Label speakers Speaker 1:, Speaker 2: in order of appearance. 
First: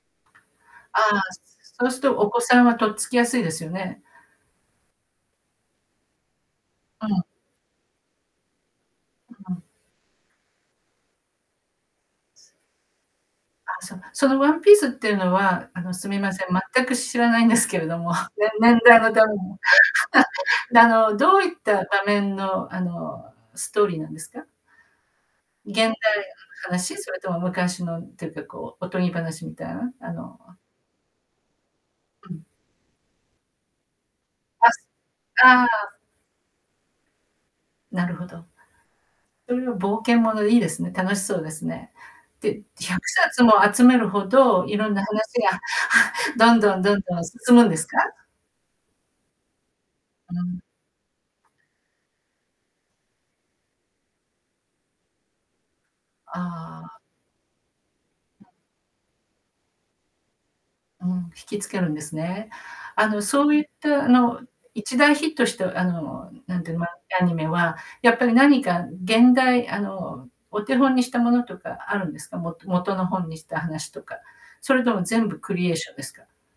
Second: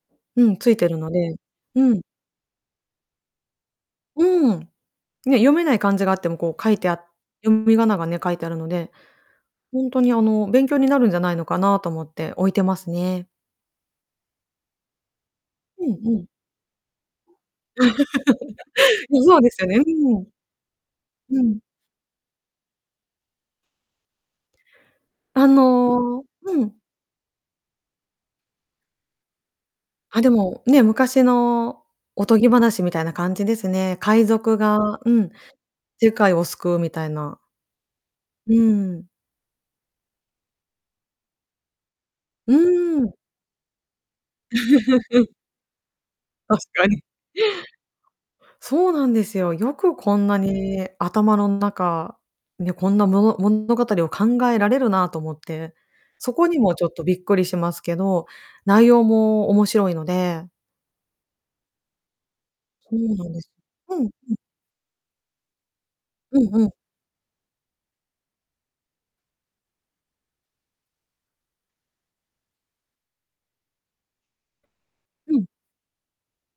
Speaker 1: うん、ついてる
Speaker 2: あ
Speaker 1: の
Speaker 2: あ、
Speaker 1: で、
Speaker 2: そう
Speaker 1: う
Speaker 2: す
Speaker 1: ん。
Speaker 2: っと、お子さんはとっつきやすいですよね。
Speaker 1: うーん。ね、読めない漢字があっても、こう書いてあ
Speaker 2: うん。
Speaker 1: 読み仮名がね、書いてあるので、
Speaker 2: うん。
Speaker 1: ほんとにあの、勉強になるんじゃないのかなと思って置いてますね。
Speaker 2: あ、そうなの。そのワンピースっていうのはあ
Speaker 1: う
Speaker 2: の、
Speaker 1: ん
Speaker 2: す
Speaker 1: う
Speaker 2: み
Speaker 1: ん。
Speaker 2: ません、全く知らないんですけれども。ね年代 のため
Speaker 1: そうで
Speaker 2: も。
Speaker 1: すよね。うーん。
Speaker 2: で、あの、どう
Speaker 1: う
Speaker 2: いっ
Speaker 1: ん。
Speaker 2: た場面の、あの、ストーリーなんですか？
Speaker 1: あ
Speaker 2: 現代の
Speaker 1: のうん。
Speaker 2: 話？それとも昔のっていうか、こうおとぎ話みたいな、あ
Speaker 1: あ、で
Speaker 2: の
Speaker 1: もね、昔のお
Speaker 2: う
Speaker 1: と
Speaker 2: ん。
Speaker 1: ぎ話みたいな感じですね。海賊
Speaker 2: あす
Speaker 1: がうん、
Speaker 2: ああ。
Speaker 1: 世界を救うみたいな。
Speaker 2: なるほど。
Speaker 1: うーん。
Speaker 2: そういう冒険ものいいですね。楽しそうですね。
Speaker 1: う
Speaker 2: で、ひゃ
Speaker 1: ー
Speaker 2: く
Speaker 1: ん。
Speaker 2: さつも集めるほど、色んな話 が ど
Speaker 1: 確
Speaker 2: んどん
Speaker 1: か
Speaker 2: どん
Speaker 1: に。
Speaker 2: どん進むんですか？
Speaker 1: そうなんですよ。よくこんなに頭の中、いやこんな物物語を考えられるなと思って、そこにも
Speaker 2: あ
Speaker 1: ちょっ
Speaker 2: あ。
Speaker 1: とびっくりしますけど、内容も面白いので。
Speaker 2: うん、惹き付けるんですね。
Speaker 1: そ
Speaker 2: あ
Speaker 1: う
Speaker 2: の、
Speaker 1: なんで
Speaker 2: そ
Speaker 1: す。
Speaker 2: ういっ
Speaker 1: う
Speaker 2: た、
Speaker 1: ん
Speaker 2: あ
Speaker 1: うん。
Speaker 2: の、一大ヒットした、あの、
Speaker 1: うん
Speaker 2: なん
Speaker 1: うん。
Speaker 2: ていうの、漫画やアニメは、やっぱり何か現代あの、お手本にしたものとかあるんですか？も元の本にした話とか。それとも全
Speaker 1: う
Speaker 2: 部
Speaker 1: ん。
Speaker 2: クリエーションですか？